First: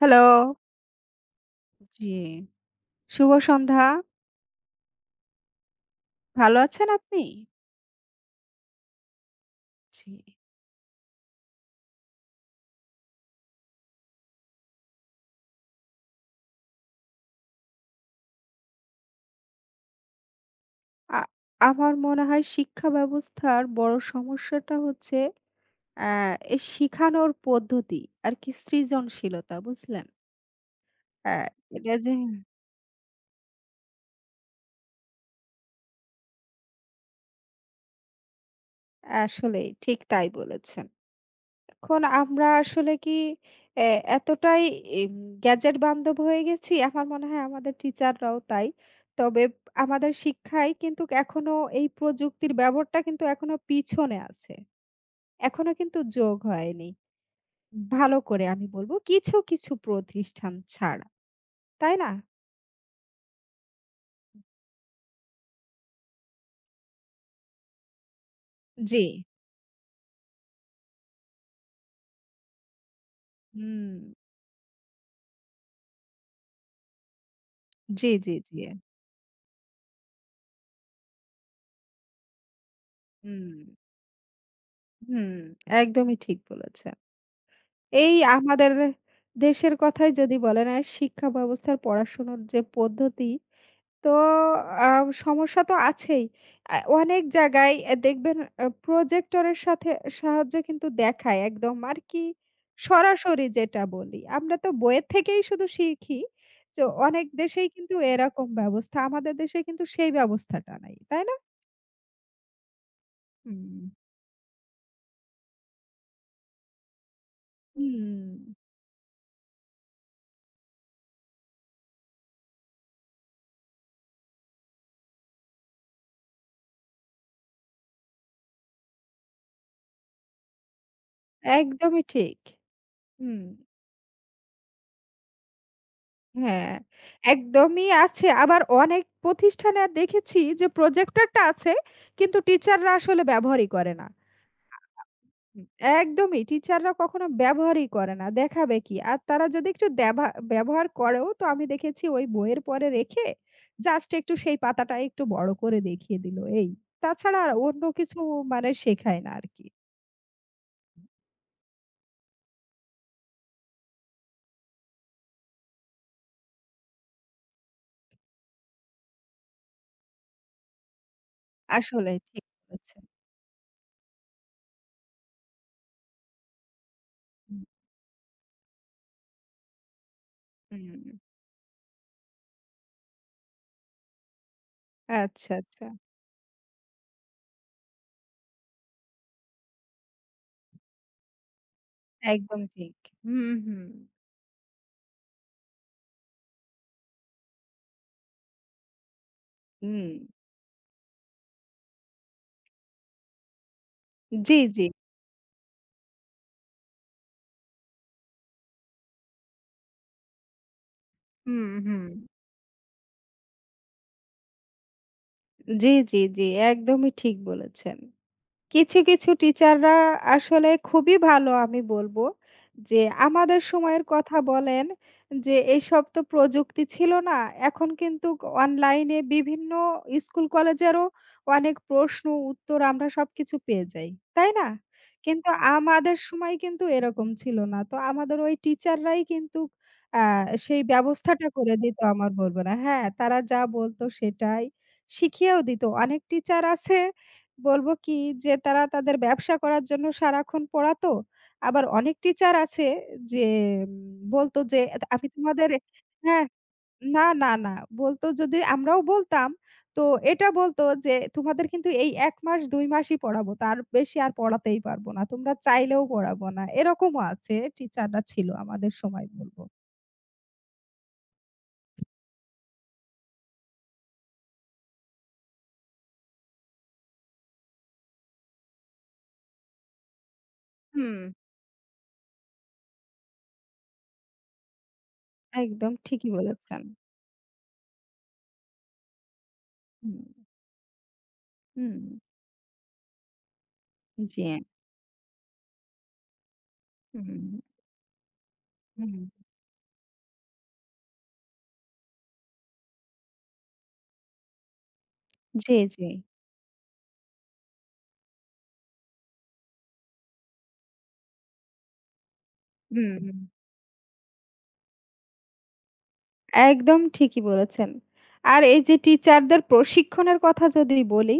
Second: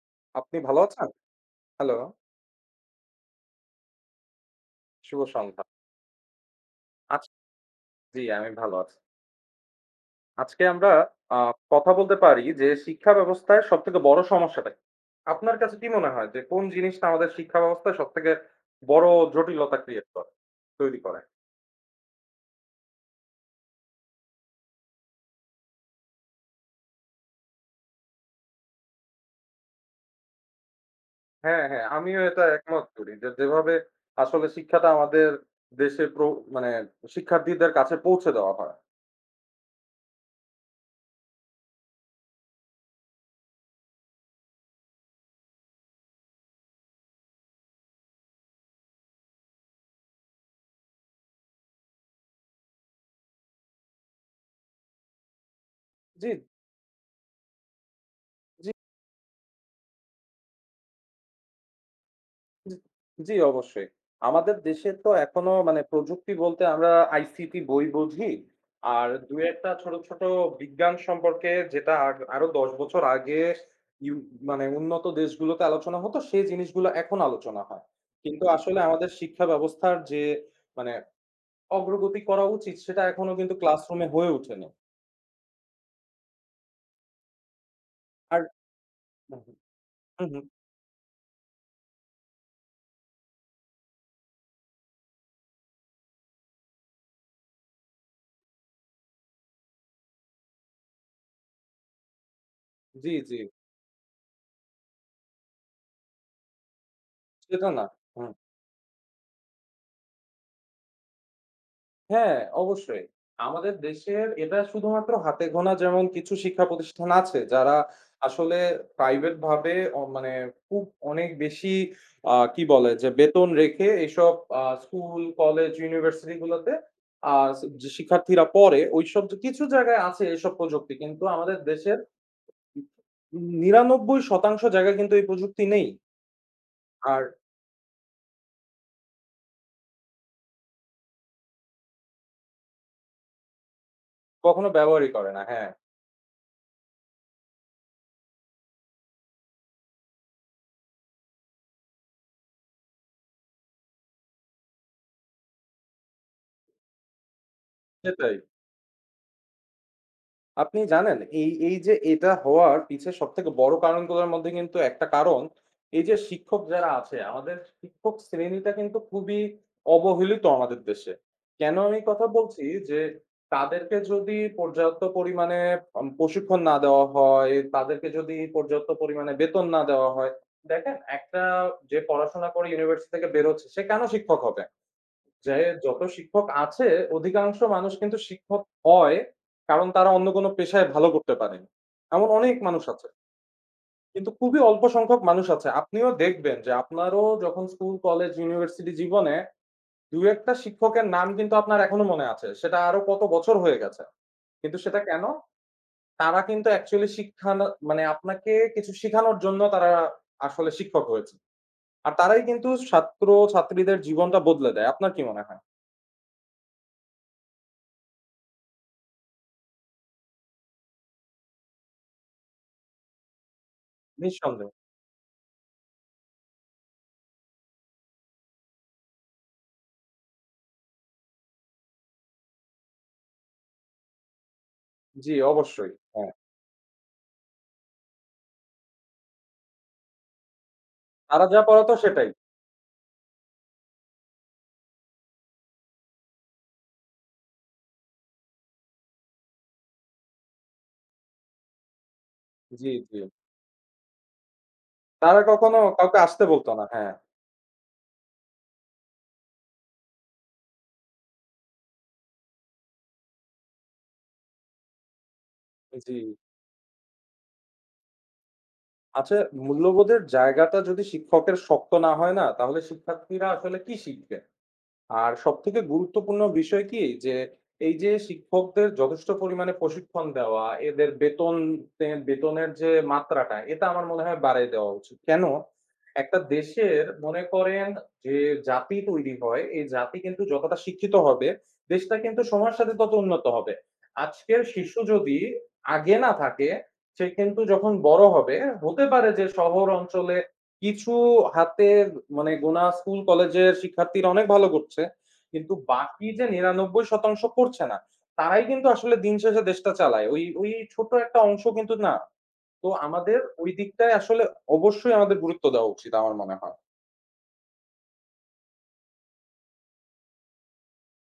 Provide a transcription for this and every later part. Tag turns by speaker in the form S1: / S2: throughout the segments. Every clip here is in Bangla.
S1: হ্যালো।
S2: আপনি ভালো আছেন? হ্যালো,
S1: জি। শুভ সন্ধ্যা।
S2: শুভ সন্ধ্যা।
S1: ভালো আছেন
S2: আজ
S1: আপনি?
S2: জি, আমি ভালো আছি।
S1: জি।
S2: আজকে আমরা আ কথা বলতে পারি যে শিক্ষা ব্যবস্থায় সবথেকে বড় সমস্যাটা কি? আপনার কাছে কি মনে হয় যে কোন জিনিসটা আমাদের শিক্ষা ব্যবস্থায় সবথেকে বড় জটিলতা ক্রিয়েট করে তৈরি
S1: আ
S2: করে?
S1: আমার মনে হয় শিক্ষা ব্যবস্থার বড় সমস্যাটা হচ্ছে অ্যা এই শিখানোর পদ্ধতি আর কি সৃজনশীলতা বুঝলেন? অ্যা
S2: হ্যাঁ, হ্যাঁ,
S1: এটা যে
S2: আমিও এটা একমত করি যে যেভাবে আসলে শিক্ষাটা আমাদের দেশে মানে শিক্ষার্থীদের কাছে পৌঁছে দেওয়া হয়।
S1: আসলেই ঠিক তাই বলেছেন। এখন আমরা আসলে কি এ এতটাই এম গ্যাজেট বান্ধব হয়ে গেছি, আমার মনে হয় আমাদের টিচাররাও তাই। তবে আমাদের শিক্ষায় কিন্তু এখনো এই প্রযুক্তির ব্যবহারটা কিন্তু এখনো পিছনে আছে। এখনো কিন্তু
S2: জি,
S1: যোগ হয়নি। ভালো করে আমি
S2: জি।
S1: বলব কিছু, কিছু প্রতিষ্ঠান ছাড়া। তাই না?
S2: জি, জি, অবশ্যই। আমাদের দেশে তো এখনো মানে প্রযুক্তি বলতে আমরা আইসিটি বই বুঝি।
S1: জি।
S2: আর ২-১ টা ছোট, ছোট বিজ্ঞান সম্পর্কে যেটা আরো ১০ বছর আগে
S1: হুম।
S2: ইউ মানে উন্নত দেশগুলোতে আলোচনা হতো, সেই জিনিসগুলো এখন আলোচনা হয়।
S1: জি, জি,
S2: কিন্তু
S1: জি।
S2: আসলে আমাদের শিক্ষা ব্যবস্থার যে মানে অগ্রগতি করা উচিত সেটা এখনো
S1: হুম,
S2: কিন্তু ক্লাসরুমে হয়ে ওঠেনি।
S1: হুম। একদমই ঠিক বলেছেন। এই
S2: আর
S1: আমাদের
S2: হু, হু,
S1: দেশের কথাই
S2: হু,
S1: যদি
S2: হু।
S1: বলেন আর শিক্ষা ব্যবস্থার পড়াশোনার যে পদ্ধতি তো আ সমস্যা তো আছেই। অনেক জায়গায় দেখবেন প্রজেক্টরের সাথে সাহায্যে কিন্তু দেখায় একদম আর কি
S2: জি, জি।
S1: সরাসরি যেটা বলি। আমরা তো বইয়ের থেকেই শুধু শিখি। যে অনেক
S2: সেটা
S1: দেশেই
S2: না।
S1: কিন্তু
S2: হু।
S1: এরকম ব্যবস্থা। আমাদের দেশে কিন্তু সেই ব্যবস্থাটা নাই। তাই না?
S2: হ্যাঁ, অবশ্যই। আমাদের
S1: হুম।
S2: দেশের এটা শুধুমাত্র হাতে গোনা যেমন কিছু শিক্ষা প্রতিষ্ঠান আছে যারা
S1: হুম,
S2: আসলে প্রাইভেট ভাবে মানে খুব অনেক বেশি কি বলে যে বেতন রেখে এইসব স্কুল, কলেজ, ইউনিভার্সিটি গুলোতে আ যে শিক্ষার্থীরা পড়ে ঐসব কিছু জায়গায় আছে এসব প্রযুক্তি। কিন্তু আমাদের দেশের
S1: একদমই ঠিক। হুম।
S2: ৯৯% জায়গায় কিন্তু এই প্রযুক্তি নেই।
S1: হ্যাঁ,
S2: আর
S1: একদমই আছে। আবার অনেক প্রতিষ্ঠানে দেখেছি যে প্রজেক্টরটা আছে কিন্তু টিচাররা আসলে ব্যবহারই করে না।
S2: কখনো ব্যবহারই করে না।
S1: হুম।
S2: হ্যাঁ,
S1: একদমই টিচাররা কখনো ব্যবহারই করে না। দেখাবে কি? আর তারা যদি একটু দ্যাভা ব্যবহার করেও তো আমি দেখেছি ওই বইয়ের পরে রেখে জাস্ট একটু সেই পাতাটা একটু বড় করে দেখিয়ে দিল এই। তাছাড়া আর অন্য কিছু
S2: সেটাই।
S1: মানে শেখায় না আরকি।
S2: আপনি জানেন এই যে এটা হওয়ার পিছে সবথেকে বড় কারণগুলোর মধ্যে কিন্তু একটা কারণ, এই যে শিক্ষক যারা আছে, আমাদের শিক্ষক শ্রেণীটা কিন্তু খুবই অবহেলিত আমাদের দেশে। কেন আমি এই
S1: আসলেই
S2: কথা
S1: ঠিক
S2: বলছি? যে
S1: বলেছেন।
S2: তাদেরকে যদি পর্যাপ্ত পরিমাণে প্রশিক্ষণ না দেওয়া হয়,
S1: হুম,
S2: তাদেরকে যদি পর্যাপ্ত পরিমাণে বেতন না দেওয়া হয়, দেখেন
S1: হুম।
S2: একটা যে পড়াশোনা করে ইউনিভার্সিটি থেকে বের হচ্ছে সে কেন শিক্ষক হবে?
S1: আচ্ছা,
S2: যে
S1: আচ্ছা।
S2: যত শিক্ষক আছে, অধিকাংশ মানুষ কিন্তু শিক্ষক হয় কারণ তারা অন্য কোনো পেশায় ভালো করতে পারেনি। এমন অনেক
S1: একদম
S2: মানুষ
S1: ঠিক।
S2: আছে।
S1: হুম, হুম।
S2: কিন্তু খুবই অল্প সংখ্যক মানুষ আছে। আপনিও দেখবেন যে আপনারও যখন স্কুল, কলেজ, ইউনিভার্সিটি জীবনে
S1: হুম।
S2: ২-১ টা শিক্ষকের নাম কিন্তু আপনার এখনো মনে আছে। সেটা আরো কত বছর হয়ে গেছে।
S1: জি,
S2: কিন্তু
S1: জি।
S2: সেটা কেন? তারা কিন্তু অ্যাকচুয়ালি শিক্ষা না মানে আপনাকে কিছু শিখানোর জন্য তারা আসলে শিক্ষক হয়েছে।
S1: হুম, হুম।
S2: আর তারাই কিন্তু ছাত্র-ছাত্রীদের জীবনটা বদলে দেয়। আপনার কি মনে হয়?
S1: জি, জি, জি। একদমই ঠিক বলেছেন। কিছু, কিছু টিচাররা আসলে খুবই ভালো আমি বলব। যে আমাদের সময়ের কথা
S2: নিঃসন্দেহে।
S1: বলেন যে এসব তো প্রযুক্তি ছিল না। এখন কিন্তু অনলাইনে বিভিন্ন স্কুল কলেজেরও অনেক প্রশ্ন উত্তর আমরা সবকিছু পেয়ে যাই। তাই না?
S2: জি,
S1: কিন্তু
S2: অবশ্যই।
S1: আমাদের
S2: হ্যাঁ,
S1: সময় কিন্তু এরকম ছিল না। তো আমাদের ওই টিচাররাই কিন্তু আ সেই
S2: তারা
S1: ব্যবস্থাটা
S2: যা
S1: করে
S2: পড়াতো
S1: দিত
S2: সেটাই।
S1: আমার বলব না। হ্যাঁ, তারা যা বলত সেটাই শিখিয়েও দিত। অনেক টিচার আছে বলব কি যে তারা তাদের ব্যবসা করার জন্য সারাক্ষণ পড়াতো। আবার অনেক টিচার আছে
S2: জি, জি।
S1: যে উম বলত যে আমি
S2: তারা
S1: তোমাদের
S2: কখনো কাউকে আসতে
S1: হ্যাঁ,
S2: বলত না। হ্যাঁ,
S1: না, না, না বলত যদি আমরাও বলতাম তো এটা বলত যে তোমাদের কিন্তু এই ১ মাস ২ মাসই পড়াবো। তার বেশি আর পড়াতেই পারব না। তোমরা চাইলেও
S2: জি।
S1: পড়াবো না। এরকমও আছে টিচাররা ছিল আমাদের সময়
S2: আচ্ছা,
S1: বলব।
S2: মূল্যবোধের জায়গাটা যদি শিক্ষকের শক্ত না হয় না, তাহলে শিক্ষার্থীরা আসলে কি শিখবে? আর সবথেকে গুরুত্বপূর্ণ বিষয় কি যে, এই যে শিক্ষকদের যথেষ্ট পরিমাণে প্রশিক্ষণ দেওয়া, এদের
S1: হুম।
S2: বেতন, তে বেতনের যে মাত্রাটা, এটা আমার মনে হয় বাড়িয়ে দেওয়া উচিত। কেন?
S1: একদম ঠিকই
S2: একটা
S1: বলেছেন।
S2: দেশের মনে করেন যে জাতি তৈরি হয়, এই জাতি
S1: হুম,
S2: কিন্তু যতটা শিক্ষিত হবে,
S1: হুম।
S2: দেশটা কিন্তু সময়ের সাথে তত উন্নত হবে।
S1: হুম, জি।
S2: আজকের শিশু যদি আগে না থাকে, সে
S1: হুম,
S2: কিন্তু যখন বড় হবে, হতে
S1: হুম।
S2: পারে যে শহর অঞ্চলে কিছু হাতের মানে গোনা স্কুল কলেজের শিক্ষার্থীরা অনেক ভালো করছে। কিন্তু
S1: জি, জি।
S2: বাকি যে ৯৯% করছে না, তারাই কিন্তু আসলে দিন শেষে দেশটা চালায়। ওই ওই ছোট একটা অংশ কিন্তু না। তো আমাদের
S1: হুম।
S2: ওই দিকটায় আসলে অবশ্যই আমাদের গুরুত্ব দেওয়া উচিত আমার মনে হয়।
S1: একদম ঠিকই বলেছেন। আর এই যে টিচারদের প্রশিক্ষণের কথা যদি বলি,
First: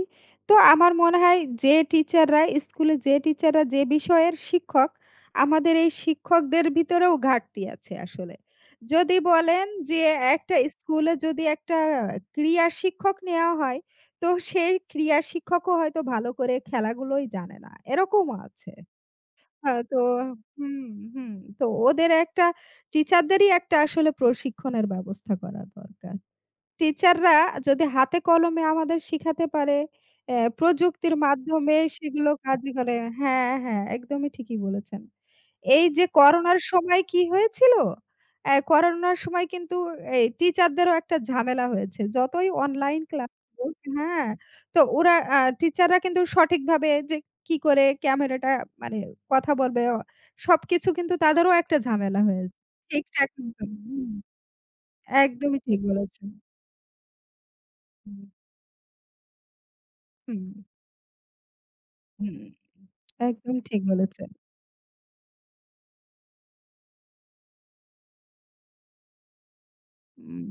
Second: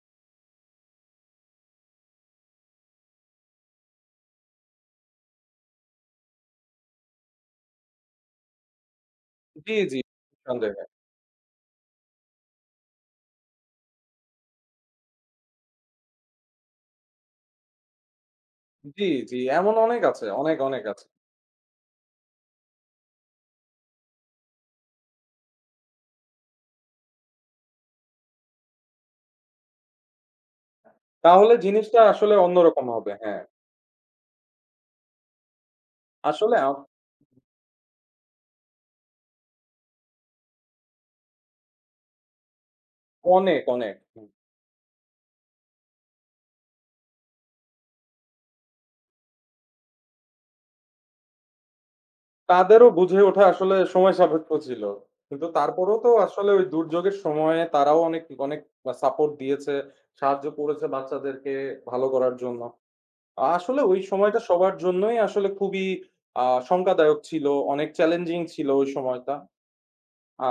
S1: তো আমার মনে হয় যে টিচাররা স্কুলে যে টিচাররা যে বিষয়ের শিক্ষক, আমাদের এই শিক্ষকদের ভিতরেও ঘাটতি আছে আসলে। যদি বলেন
S2: জি, জি।
S1: যে একটা
S2: নিঃসন্দেহে।
S1: স্কুলে যদি একটা ক্রীড়া শিক্ষক নেওয়া হয়, তো সেই ক্রীড়া শিক্ষকও হয়তো ভালো করে খেলাগুলোই জানে না। এরকমও আছে।
S2: জি, জি। এমন
S1: হ্যাঁ, তো
S2: অনেক আছে। অনেক, অনেক
S1: হুম,
S2: আছে।
S1: হুম। তো ওদের একটা টিচারদেরই একটা আসলে প্রশিক্ষণের ব্যবস্থা করা দরকার। টিচাররা যদি হাতে কলমে আমাদের শিখাতে পারে, প্রযুক্তির
S2: তাহলে
S1: মাধ্যমে
S2: জিনিসটা
S1: সেগুলো
S2: আসলে
S1: কাজে
S2: অন্যরকম
S1: করে
S2: হবে। হ্যাঁ।
S1: হ্যাঁ, হ্যাঁ, একদমই ঠিকই বলেছেন। এই যে
S2: আসলে
S1: করোনার সময় কি হয়েছিল? করোনার সময় কিন্তু এই টিচারদেরও একটা ঝামেলা হয়েছে। যতই অনলাইন ক্লাস
S2: অনেক,
S1: হোক
S2: অনেক। হুম।
S1: হ্যাঁ, তো ওরা টিচাররা কিন্তু সঠিকভাবে যে কি করে ক্যামেরাটা মানে কথা বলবে সবকিছু কিন্তু তাদেরও একটা ঝামেলা হয়েছে।
S2: তাদেরও বুঝে
S1: ঠিকঠাক
S2: ওঠা আসলে
S1: হুম,
S2: সময় সাপেক্ষ ছিল। কিন্তু
S1: একদমই ঠিক
S2: তারপরেও তো
S1: বলেছেন।
S2: আসলে ওই দুর্যোগের সময়ে তারাও
S1: হুম।
S2: অনেক, অনেক সাপোর্ট দিয়েছে,
S1: হুম,
S2: সাহায্য করেছে বাচ্চাদেরকে ভালো করার
S1: হুম।
S2: জন্য।
S1: একদম
S2: আসলে
S1: ঠিক
S2: ওই
S1: বলেছেন।
S2: সময়টা সবার জন্যই আসলে খুবই আ শঙ্কাদায়ক ছিল, অনেক চ্যালেঞ্জিং ছিল ওই সময়টা।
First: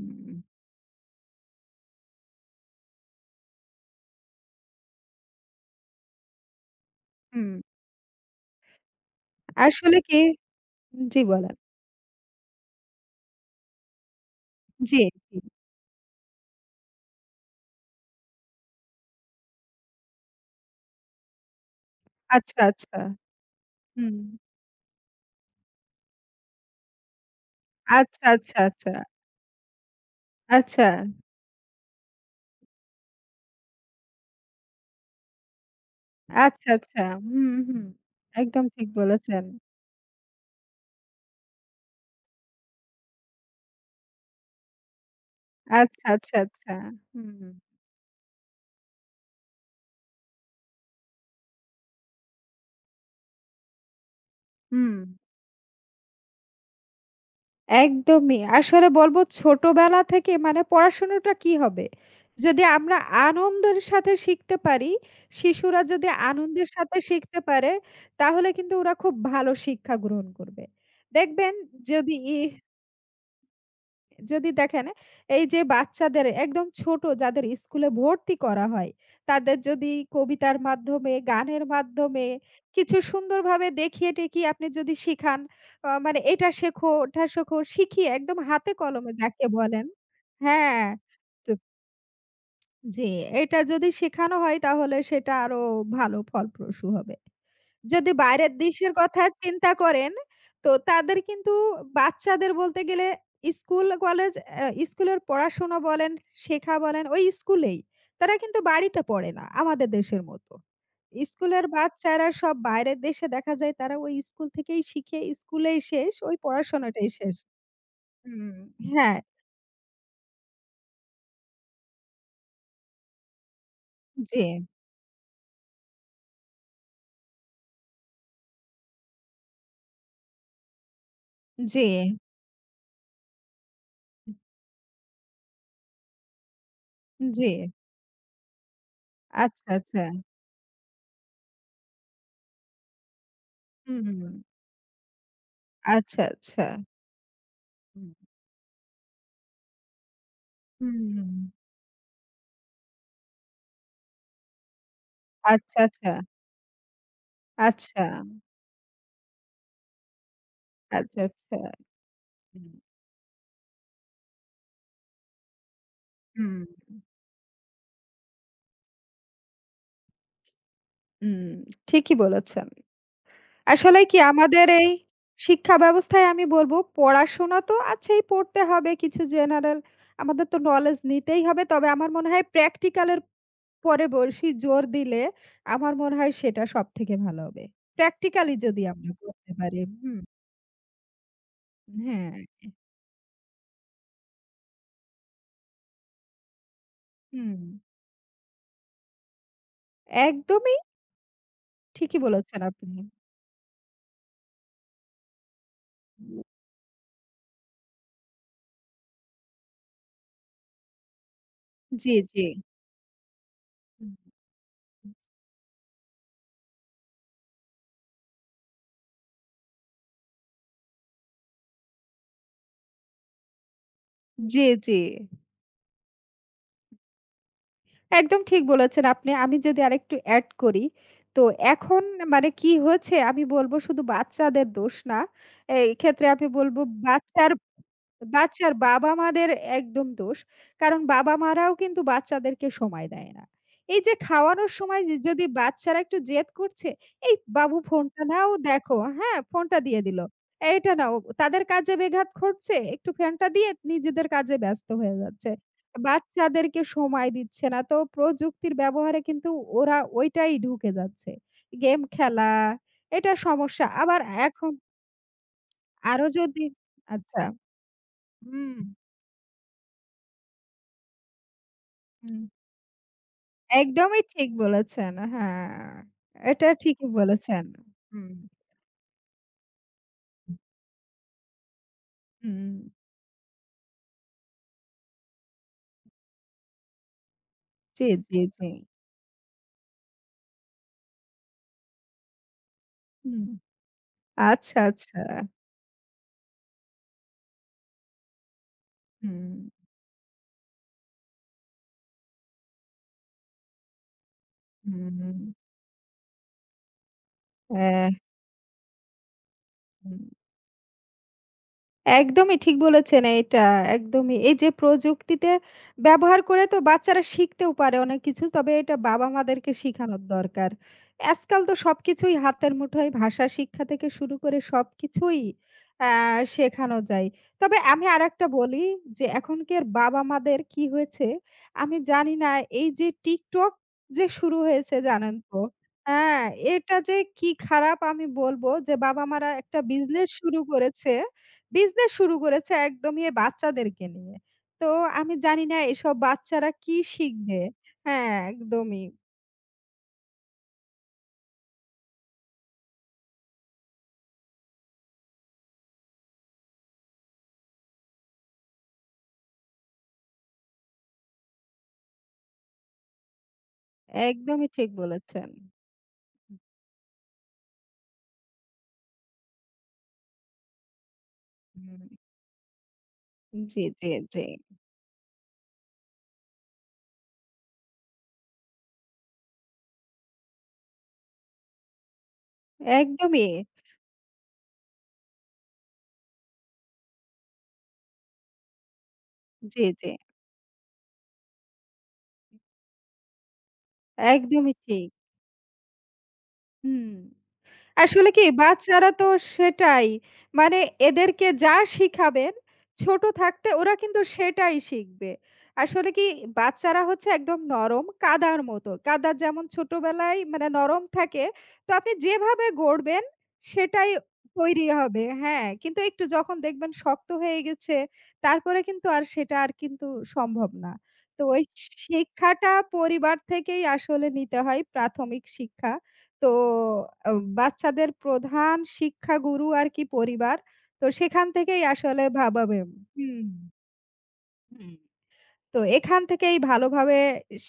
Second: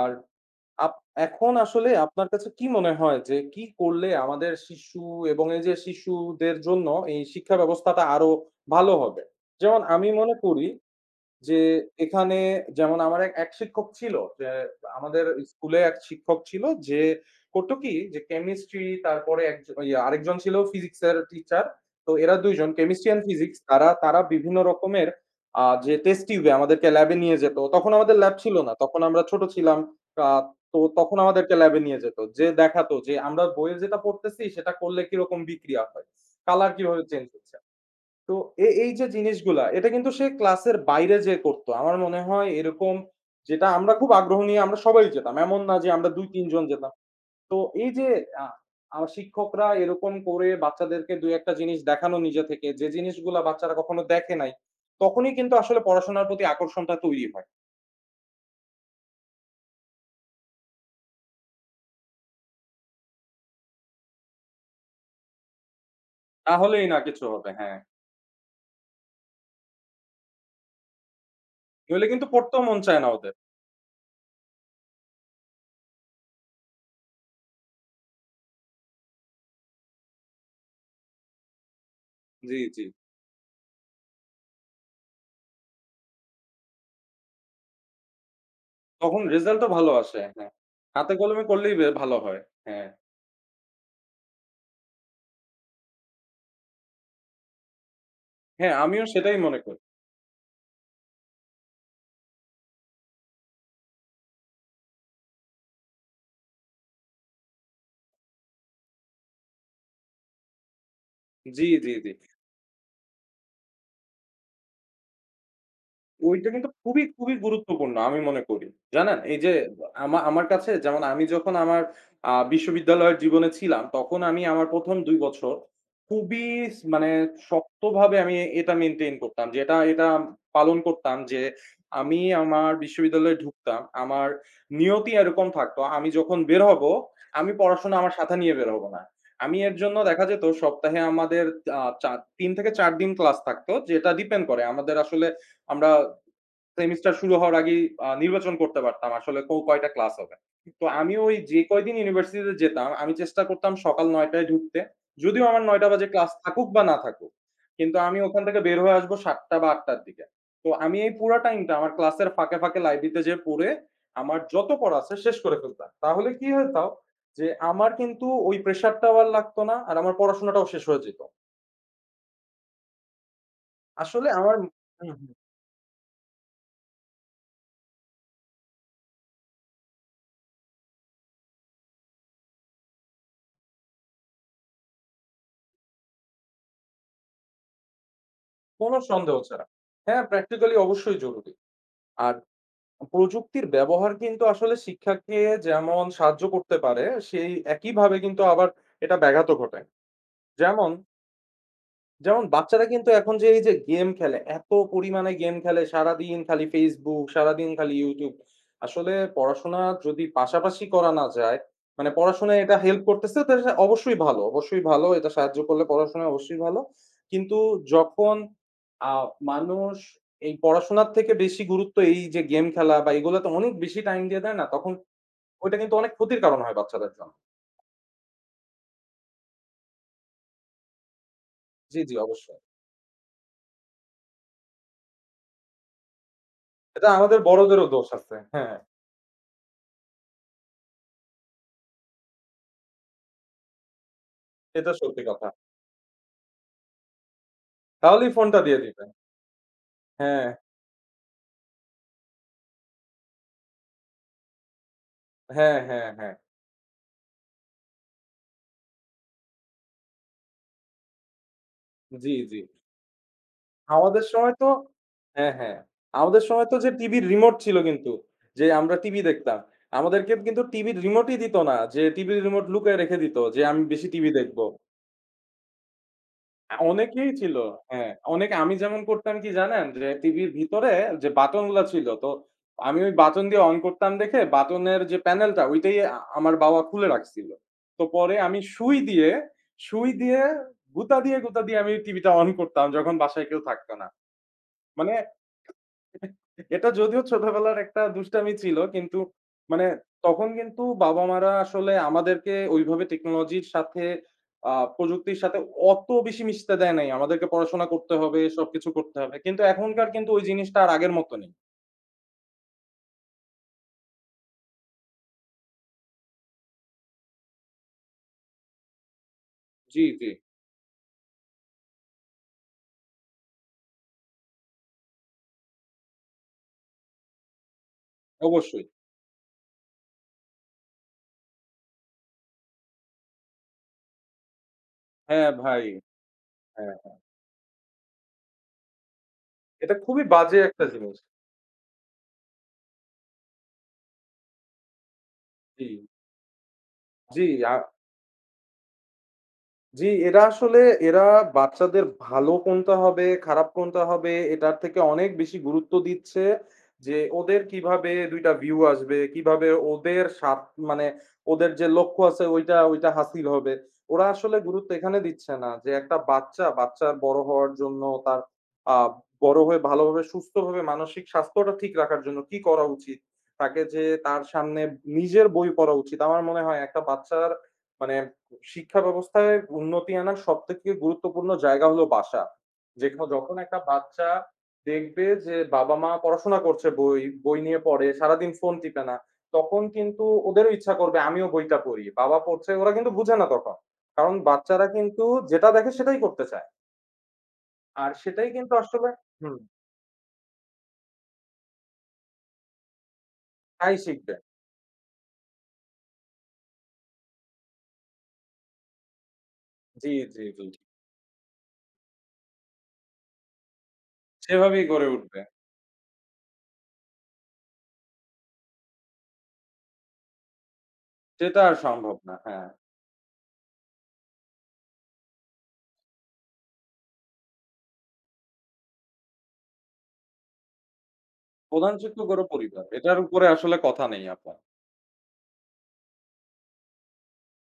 S2: আর আপ এখন আসলে আপনার কাছে কি মনে হয় যে কি করলে আমাদের শিশু এবং এই যে শিশুদের জন্য এই
S1: হুম।
S2: শিক্ষা ব্যবস্থাটা আরো ভালো হবে? যেমন
S1: আসলে
S2: আমি
S1: কি
S2: মনে করি
S1: জি বলেন।
S2: যে এখানে যেমন আমার এক এক শিক্ষক ছিল, যে
S1: জি,
S2: আমাদের
S1: জি।
S2: স্কুলে এক শিক্ষক ছিল যে করতো কি যে কেমিস্ট্রি, তারপরে একজ ইয়া আরেকজন ছিল ফিজিক্সের টিচার। তো এরা ২
S1: আচ্ছা,
S2: জন
S1: আচ্ছা।
S2: কেমিস্ট্রি অ্যান্ড ফিজিক্স, তারা
S1: হুম।
S2: তারা বিভিন্ন রকমের যে টেস্ট টিউবে আমাদেরকে ল্যাবে নিয়ে যেত। তখন আমাদের
S1: আচ্ছা,
S2: ল্যাব
S1: আচ্ছা,
S2: ছিল না।
S1: আচ্ছা।
S2: তখন আমরা ছোট ছিলাম। আ তো
S1: আচ্ছা,
S2: তখন আমাদেরকে ল্যাবে নিয়ে যেত। যে দেখাতো যে আমরা বইয়ে যেটা পড়তেছি সেটা করলে কিরকম বিক্রিয়া হয়।
S1: আচ্ছা,
S2: কালার
S1: আচ্ছা।
S2: কিভাবে চেঞ্জ
S1: হুম,
S2: হচ্ছে।
S1: হুম।
S2: তো
S1: একদম ঠিক
S2: এই যে
S1: বলেছেন।
S2: জিনিসগুলা, এটা কিন্তু সে ক্লাসের বাইরে যেয়ে করতো। আমার মনে হয় এরকম, যেটা আমরা খুব আগ্রহ নিয়ে আমরা সবাই যেতাম। এমন না যে
S1: আচ্ছা,
S2: আমরা
S1: আচ্ছা,
S2: ২-৩ জন
S1: আচ্ছা।
S2: যেতাম।
S1: হুম,
S2: তো এই যে আ আমার শিক্ষকরা এরকম করে বাচ্চাদেরকে ২-১ টা জিনিস দেখানো নিজে থেকে, যে জিনিসগুলা বাচ্চারা কখনো দেখে নাই,
S1: হুম।
S2: তখনই কিন্তু আসলে পড়াশোনার প্রতি আকর্ষণটা তৈরি হয়।
S1: একদমই। আসলে বলব ছোটবেলা থেকে মানে পড়াশোনাটা কি হবে? যদি আমরা আনন্দের সাথে শিখতে পারি, শিশুরা যদি আনন্দের
S2: তাহলেই না
S1: সাথে
S2: কিছু
S1: শিখতে
S2: হবে,
S1: পারে,
S2: হ্যাঁ।
S1: তাহলে কিন্তু ওরা খুব ভালো শিক্ষা গ্রহণ করবে। দেখবেন
S2: নইলে
S1: যদি
S2: কিন্তু
S1: ই
S2: পড়তেও মন চায় না ওদের।
S1: যদি দেখেন এই যে বাচ্চাদের একদম ছোট যাদের স্কুলে ভর্তি করা হয় তাদের যদি কবিতার মাধ্যমে গানের মাধ্যমে
S2: জি, জি।
S1: কিছু সুন্দরভাবে দেখিয়ে টেকিয়ে আপনি যদি শিখান আহ, মানে এটা শেখো ওটা শেখো শিখিয়ে একদম হাতে কলমে
S2: তখন
S1: যাকে
S2: রেজাল্টও
S1: বলেন
S2: ভালো আসে, হ্যাঁ।
S1: হ্যাঁ
S2: হাতে কলমে করলেই বে ভালো হয়। হ্যাঁ,
S1: জি, এটা যদি শেখানো হয় তাহলে সেটা আরো ভালো ফলপ্রসূ হবে। যদি বাইরের
S2: হ্যাঁ
S1: দেশের
S2: আমিও
S1: কথা
S2: সেটাই মনে
S1: চিন্তা
S2: করি।
S1: করেন, তো তাদের কিন্তু বাচ্চাদের বলতে গেলে স্কুল, কলেজ স্কুলের পড়াশোনা বলেন, শেখা বলেন ওই স্কুলেই। তারা কিন্তু বাড়িতে পড়ে না আমাদের দেশের মতো।
S2: জি,
S1: স্কুলের
S2: জি, জি।
S1: বাচ্চারা সব বাইরের দেশে দেখা যায় তারা ওই স্কুল থেকেই শিখে স্কুলেই শেষ, ওই
S2: ওইটা কিন্তু খুবই,
S1: পড়াশোনাটাই
S2: খুবই
S1: শেষ।
S2: গুরুত্বপূর্ণ আমি মনে
S1: হুম।
S2: করি। জানেন?
S1: হ্যাঁ,
S2: এই যে আমার কাছে যেমন আমি যখন আমার বিশ্ববিদ্যালয়ের জীবনে ছিলাম, তখন
S1: জি,
S2: আমি আমার ১ম ২ বছর খুবই মানে শক্তভাবে আমি এটা মেইনটেইন করতাম। যে এটা এটা পালন করতাম যে
S1: জি,
S2: আমি আমার বিশ্ববিদ্যালয়ে ঢুকতাম। আমার নিয়তি এরকম থাকতো। আমি যখন বের হব,
S1: জি।
S2: আমি পড়াশোনা আমার সাথে নিয়ে বের হব না। আমি
S1: আচ্ছা,
S2: এর জন্য
S1: আচ্ছা।
S2: দেখা যেত সপ্তাহে আমাদের আ চা ৩ থেকে ৪ দিন ক্লাস থাকতো। যেটা
S1: হুম,
S2: ডিপেন্ড করে। আমাদের আসলে আমরা
S1: আচ্ছা, আচ্ছা।
S2: সেমিস্টার শুরু হওয়ার আগেই
S1: হুম।
S2: নির্বাচন করতে পারতাম আসলে কয়টা ক্লাস হবে। তো আমি
S1: হুম,
S2: ওই যে কয়দিন ইউনিভার্সিটিতে যেতাম, আমি চেষ্টা করতাম সকাল ৯ টায় ঢুকতে। যদিও আমার
S1: আচ্ছা,
S2: ৯ টা বাজে
S1: আচ্ছা,
S2: ক্লাস থাকুক বা না থাকুক। কিন্তু
S1: আচ্ছা,
S2: আমি ওখান থেকে বের হয়ে আসবো ৭ টা বা ৮ টার দিকে। তো আমি এই
S1: আচ্ছা,
S2: পুরা
S1: আচ্ছা।
S2: টাইমটা আমার ক্লাসের ফাঁকে,
S1: হুম।
S2: ফাঁকে লাইব্রেরিতে যেয়ে পড়ে আমার যত পড়া আছে শেষ করে ফেলতাম। তাহলে কি
S1: হুম,
S2: হতো যে আমার কিন্তু ওই প্রেশারটাও আর লাগতো না। আর আমার পড়াশোনাটাও শেষ হয়ে যেত।
S1: হুম, ঠিকই বলেছেন। আসলে কি
S2: আসলে
S1: আমাদের এই
S2: হুম, হুম।
S1: শিক্ষা ব্যবস্থায় আমি বলব পড়াশোনা তো আছেই পড়তে হবে কিছু জেনারেল আমাদের তো নলেজ নিতেই হবে। তবে আমার মনে হয় প্র্যাকটিক্যাল এর পরে বেশি জোর দিলে আমার মনে হয় সেটা সবথেকে ভালো হবে। প্র্যাকটিক্যালি যদি
S2: কোনো
S1: আমরা
S2: সন্দেহ
S1: করতে
S2: ছাড়া।
S1: পারি হুম,
S2: হ্যাঁ, প্র্যাকটিক্যালি অবশ্যই জরুরি। আর
S1: হ্যাঁ,
S2: প্রযুক্তির ব্যবহার কিন্তু আসলে শিক্ষাকে যেমন সাহায্য করতে পারে, সেই
S1: হুম,
S2: একইভাবে কিন্তু আবার এটা ব্যাঘাতও ঘটায়।
S1: একদমই
S2: যেমন
S1: ঠিকই
S2: যেমন
S1: বলেছেন
S2: বাচ্চারা
S1: আপনি।
S2: কিন্তু এখন যে এই যে গেম খেলে, এত পরিমাণে গেম খেলে সারাদিন খালি Facebook, সারাদিন খালি YouTube। আসলে পড়াশোনা যদি পাশাপাশি করা না যায়, মানে
S1: জি, জি।
S2: পড়াশোনায় এটা হেল্প করতেছে তো এটা অবশ্যই ভালো, অবশ্যই ভালো। এটা সাহায্য করলে পড়াশোনায় অবশ্যই ভালো। কিন্তু যখন আ মানুষ এই পড়াশোনার থেকে বেশি গুরুত্ব এই যে গেম খেলা বা এগুলাতে অনেক বেশি টাইম দিয়ে দেয় না,
S1: জি,
S2: তখন
S1: জি।
S2: ওইটা কিন্তু অনেক ক্ষতির কারণ হয় বাচ্চাদের জন্য।
S1: একদম ঠিক বলেছেন আপনি। আমি যদি আরেকটু এড করি, তো
S2: জি,
S1: এখন
S2: জি
S1: মানে
S2: অবশ্যই।
S1: কি হয়েছে আমি বলব শুধু বাচ্চাদের দোষ না। এই ক্ষেত্রে আমি বলব
S2: এটা আমাদের
S1: বাচ্চার
S2: বড়দেরও দোষ আছে।
S1: বাচ্চার
S2: হ্যাঁ,
S1: বাবা-মাদের একদম দোষ। কারণ বাবা-মারাও কিন্তু বাচ্চাদেরকে সময় দেয় না। এই যে খাওয়ানোর
S2: এটা
S1: সময় যে
S2: সত্যি
S1: যদি
S2: কথা।
S1: বাচ্চারা একটু জেদ করছে, "এই বাবু ফোনটা
S2: তাহলেই
S1: নাও
S2: ফোনটা দিয়ে
S1: দেখো"
S2: দিবে।
S1: হ্যাঁ, ফোনটা দিয়ে দিল।
S2: হ্যাঁ,
S1: এটা নাও। তাদের কাজে বেঘাত ঘটছে, একটু ফোনটা দিয়ে নিজেদের কাজে ব্যস্ত হয়ে যাচ্ছে।
S2: হ্যাঁ, হ্যাঁ, হ্যাঁ।
S1: বাচ্চাদেরকে সময় দিচ্ছে না। তো প্রযুক্তির ব্যবহারে কিন্তু ওরা ওইটাই ঢুকে যাচ্ছে। গেম
S2: জি,
S1: খেলা,
S2: জি।
S1: এটা সমস্যা। আবার
S2: আমাদের সময় তো
S1: এখন
S2: হ্যাঁ, হ্যাঁ।
S1: আরো
S2: আমাদের
S1: যদি
S2: সময় তো যে টিভির
S1: আচ্ছা,
S2: রিমোট ছিল কিন্তু। যে
S1: হুম,
S2: আমরা টিভি দেখতাম। আমাদেরকে কিন্তু টিভির রিমোটই দিত না। যে
S1: হুম।
S2: টিভির রিমোট লুকায় রেখে দিত যে আমি বেশি
S1: একদমই
S2: টিভি
S1: ঠিক
S2: দেখব।
S1: বলেছেন। হ্যাঁ, এটা ঠিকই
S2: অনেকেই ছিল।
S1: বলেছেন।
S2: হ্যাঁ,
S1: হুম,
S2: অনেক আমি যেমন করতাম কি জানেন? যে টিভির ভিতরে যে বাটনগুলা ছিল তো
S1: হুম।
S2: আমি ওই বাটন দিয়ে অন করতাম, দেখে বাটনের যে প্যানেলটা ওইটাই আমার বাবা খুলে রাখছিল। তো
S1: জি,
S2: পরে
S1: জি,
S2: আমি
S1: জি।
S2: সুই দিয়ে গুতা দিয়ে আমি টিভিটা অন করতাম যখন বাসায়
S1: হুম।
S2: কেউ থাকত না।
S1: আচ্ছা,
S2: মানে
S1: আচ্ছা।
S2: এটা যদিও ছোটবেলার একটা দুষ্টামি ছিল, কিন্তু
S1: হুম,
S2: মানে তখন কিন্তু বাবা-মারা আসলে আমাদেরকে ওইভাবে টেকনোলজির সাথে
S1: হুম,
S2: প্রযুক্তির
S1: হুম।
S2: সাথে অত বেশি মিশতে দেয় নাই। আমাদেরকে পড়াশোনা
S1: হ্যাঁ,
S2: করতে হবে, সবকিছু করতে হবে। কিন্তু এখনকার
S1: হুম।
S2: কিন্তু ওই জিনিসটা আর আগের মত নেই।
S1: একদমই ঠিক বলেছেন এটা, একদমই। এই যে প্রযুক্তিতে ব্যবহার করে তো বাচ্চারা শিখতেও পারে অনেক কিছু। তবে এটা বাবা-মাদেরকে
S2: জি,
S1: শিখানোর
S2: জি,
S1: দরকার। আজকাল তো সবকিছুই হাতের মুঠোয়, ভাষা শিক্ষা থেকে শুরু করে সবকিছুই আ শেখানো যায়। তবে আমি আরেকটা বলি
S2: অবশ্যই।
S1: যে এখনকার বাবা-মাদের কি হয়েছে আমি জানি না এই যে TikTok যে শুরু হয়েছে জানেন
S2: হ্যাঁ,
S1: তো?
S2: ভাই।
S1: হ্যাঁ,
S2: হ্যাঁ,
S1: এটা যে কি খারাপ আমি বলব যে বাবা-মারা একটা
S2: এটা খুবই
S1: বিজনেস
S2: বাজে
S1: শুরু
S2: একটা
S1: করেছে
S2: জিনিস।
S1: বিজনেস শুরু করেছে একদমই এই বাচ্চাদেরকে নিয়ে। তো আমি জানি না
S2: জি,
S1: এসব বাচ্চারা কি
S2: জি,
S1: শিখবে?
S2: আ
S1: হ্যাঁ, একদমই,
S2: জি, এরা আসলে এরা বাচ্চাদের ভালো কোনটা হবে, খারাপ কোনটা হবে এটার থেকে অনেক বেশি গুরুত্ব দিচ্ছে যে ওদের কিভাবে ২ টা ভিউ আসবে, কিভাবে ওদের স্বাদ মানে ওদের যে লক্ষ্য আছে ওইটা হাসিল হবে। ওরা আসলে
S1: একদমই
S2: গুরুত্ব
S1: ঠিক
S2: এখানে
S1: বলেছেন।
S2: দিচ্ছে না যে একটা বাচ্চা, বাচ্চার বড় হওয়ার জন্য তার আ বড় হয়ে ভালোভাবে সুস্থভাবে মানসিক স্বাস্থ্যটা ঠিক
S1: হুম,
S2: রাখার জন্য কি করা উচিত? তাকে
S1: জি,
S2: যে
S1: জি, জি।
S2: তার সামনে নিজের বই পড়া উচিত। আমার মনে হয় একটা বাচ্চার মানে শিক্ষা ব্যবস্থায় উন্নতি আনার সবথেকে গুরুত্বপূর্ণ জায়গা হলো বাসা। যেখানে
S1: একদমই।
S2: যখন একটা বাচ্চা দেখবে যে বাবা-মা পড়াশোনা করছে, বই, বই নিয়ে পড়ে, সারাদিন ফোন টিপে না। তখন
S1: জি, জি।
S2: কিন্তু ওদেরও ইচ্ছা করবে আমিও বইটা পড়ি। বাবা পড়ছে, ওরা কিন্তু বুঝে না তখন। কারণ
S1: একদমই
S2: বাচ্চারা
S1: ঠিক।
S2: কিন্তু যেটা দেখে সেটাই করতে চায়।
S1: হুম।
S2: আর
S1: আসলে কি
S2: সেটাই কিন্তু আসলে
S1: বাচ্চারা তো
S2: হুম,
S1: সেটাই। মানে এদেরকে যা শিখাবেন ছোট থাকতে ওরা
S2: তাই
S1: কিন্তু
S2: শিখবে।
S1: সেটাই শিখবে। আসলে কি বাচ্চারা হচ্ছে একদম নরম কাদার মতো। কাদা যেমন
S2: জি,
S1: ছোটবেলায়
S2: জি, জি।
S1: মানে নরম থাকে, তো আপনি যেভাবে গড়বেন সেটাই
S2: সেভাবেই
S1: তৈরি
S2: গড়ে
S1: হবে।
S2: উঠবে।
S1: হ্যাঁ, কিন্তু একটু যখন দেখবেন শক্ত হয়ে গেছে, তারপরে কিন্তু আর সেটা আর কিন্তু সম্ভব না। তো
S2: সেটা
S1: ওই
S2: আর সম্ভব না। হ্যাঁ।
S1: শিক্ষাটা পরিবার থেকেই আসলে নিতে হয় প্রাথমিক শিক্ষা। তো আ বাচ্চাদের প্রধান শিক্ষাগুরু আর কি পরিবার। তো সেখান থেকেই
S2: প্রধান
S1: আসলে
S2: শিক্ষক ওরও
S1: ভাবাবে
S2: পরিবার। এটার উপরে
S1: হুম।
S2: আসলে কথা নেই আপনার।
S1: হুম। তো এখান থেকেই ভালোভাবে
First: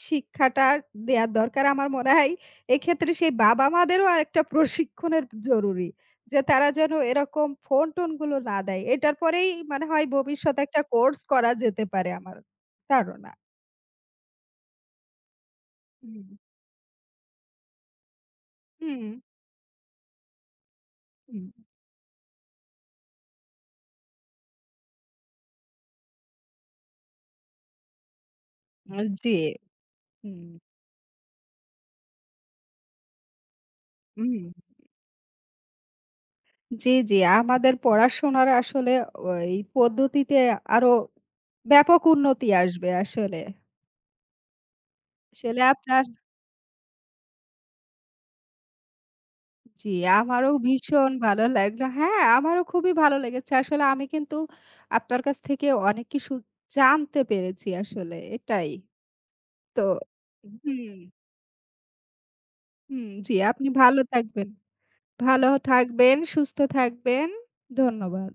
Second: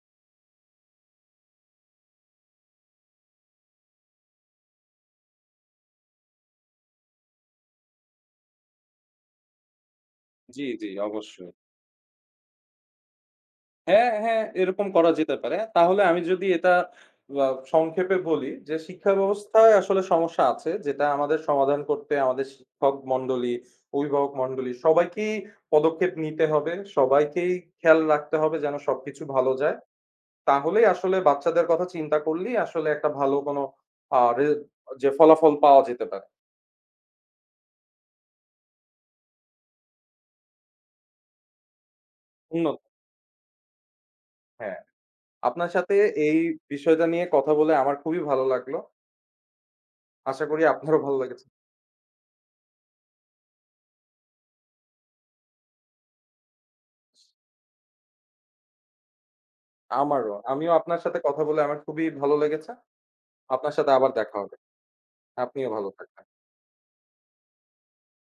S1: শিক্ষাটা দেয়ার দরকার আমার মনে হয়। এক্ষেত্রে সেই বাবা-মাদেরও আরেকটা প্রশিক্ষণের জরুরি। যে তারা যেন এরকম ফোন-টোন গুলো না দেয়। এটার পরেই মানে হয় ভবিষ্যতে
S2: জি,
S1: একটা
S2: জি
S1: কোর্স করা
S2: অবশ্যই।
S1: যেতে পারে আমার ধারণা।
S2: হ্যাঁ, হ্যাঁ, এরকম করা যেতে পারে। তাহলে আমি
S1: হুম।
S2: যদি এটা আ সংক্ষেপে বলি যে
S1: হুম,
S2: শিক্ষা ব্যবস্থায় আসলে সমস্যা আছে যেটা আমাদের
S1: হুম।
S2: সমাধান করতে আমাদের শিক্ষক মন্ডলী, অভিভাবক মন্ডলী সবাইকেই পদক্ষেপ নিতে হবে। সবাইকেই খেয়াল রাখতে হবে যেন
S1: আ
S2: সবকিছু
S1: জি।
S2: ভালো যায়।
S1: হুম।
S2: তাহলেই আসলে বাচ্চাদের কথা চিন্তা করলেই আসলে একটা ভালো কোনো আ
S1: হুম।
S2: রে যে ফলাফল পাওয়া যেতে পারে।
S1: জি, জি। আমাদের পড়াশোনার আসলে ও এই পদ্ধতিতে আরো ব্যাপক উন্নতি
S2: উন্নত
S1: আসবে আসলে।
S2: হ্যাঁ,
S1: আসলে
S2: আপনার সাথে
S1: আপনার
S2: এই বিষয়টা নিয়ে কথা বলে আমার খুবই ভালো লাগলো।
S1: জি,
S2: আশা
S1: আমারও
S2: করি আপনারও
S1: ভীষণ
S2: ভালো
S1: ভালো
S2: লেগেছে।
S1: লাগলো। হ্যাঁ, আমারও খুবই ভালো লেগেছে। আসলে আমি কিন্তু আপনার কাছ থেকে অনেক কিছু জানতে পেরেছি আসলে এটাই। তো
S2: আমারও। আমিও
S1: হুম,
S2: আপনার সাথে কথা বলে আমার খুবই ভালো লেগেছে।
S1: হুম, জি আপনি
S2: আপনার সাথে
S1: ভালো
S2: আবার দেখা
S1: থাকবেন।
S2: হবে।
S1: ভালো
S2: আপনিও ভালো
S1: থাকবেন,
S2: থাকবেন।
S1: সুস্থ থাকবেন। ধন্যবাদ।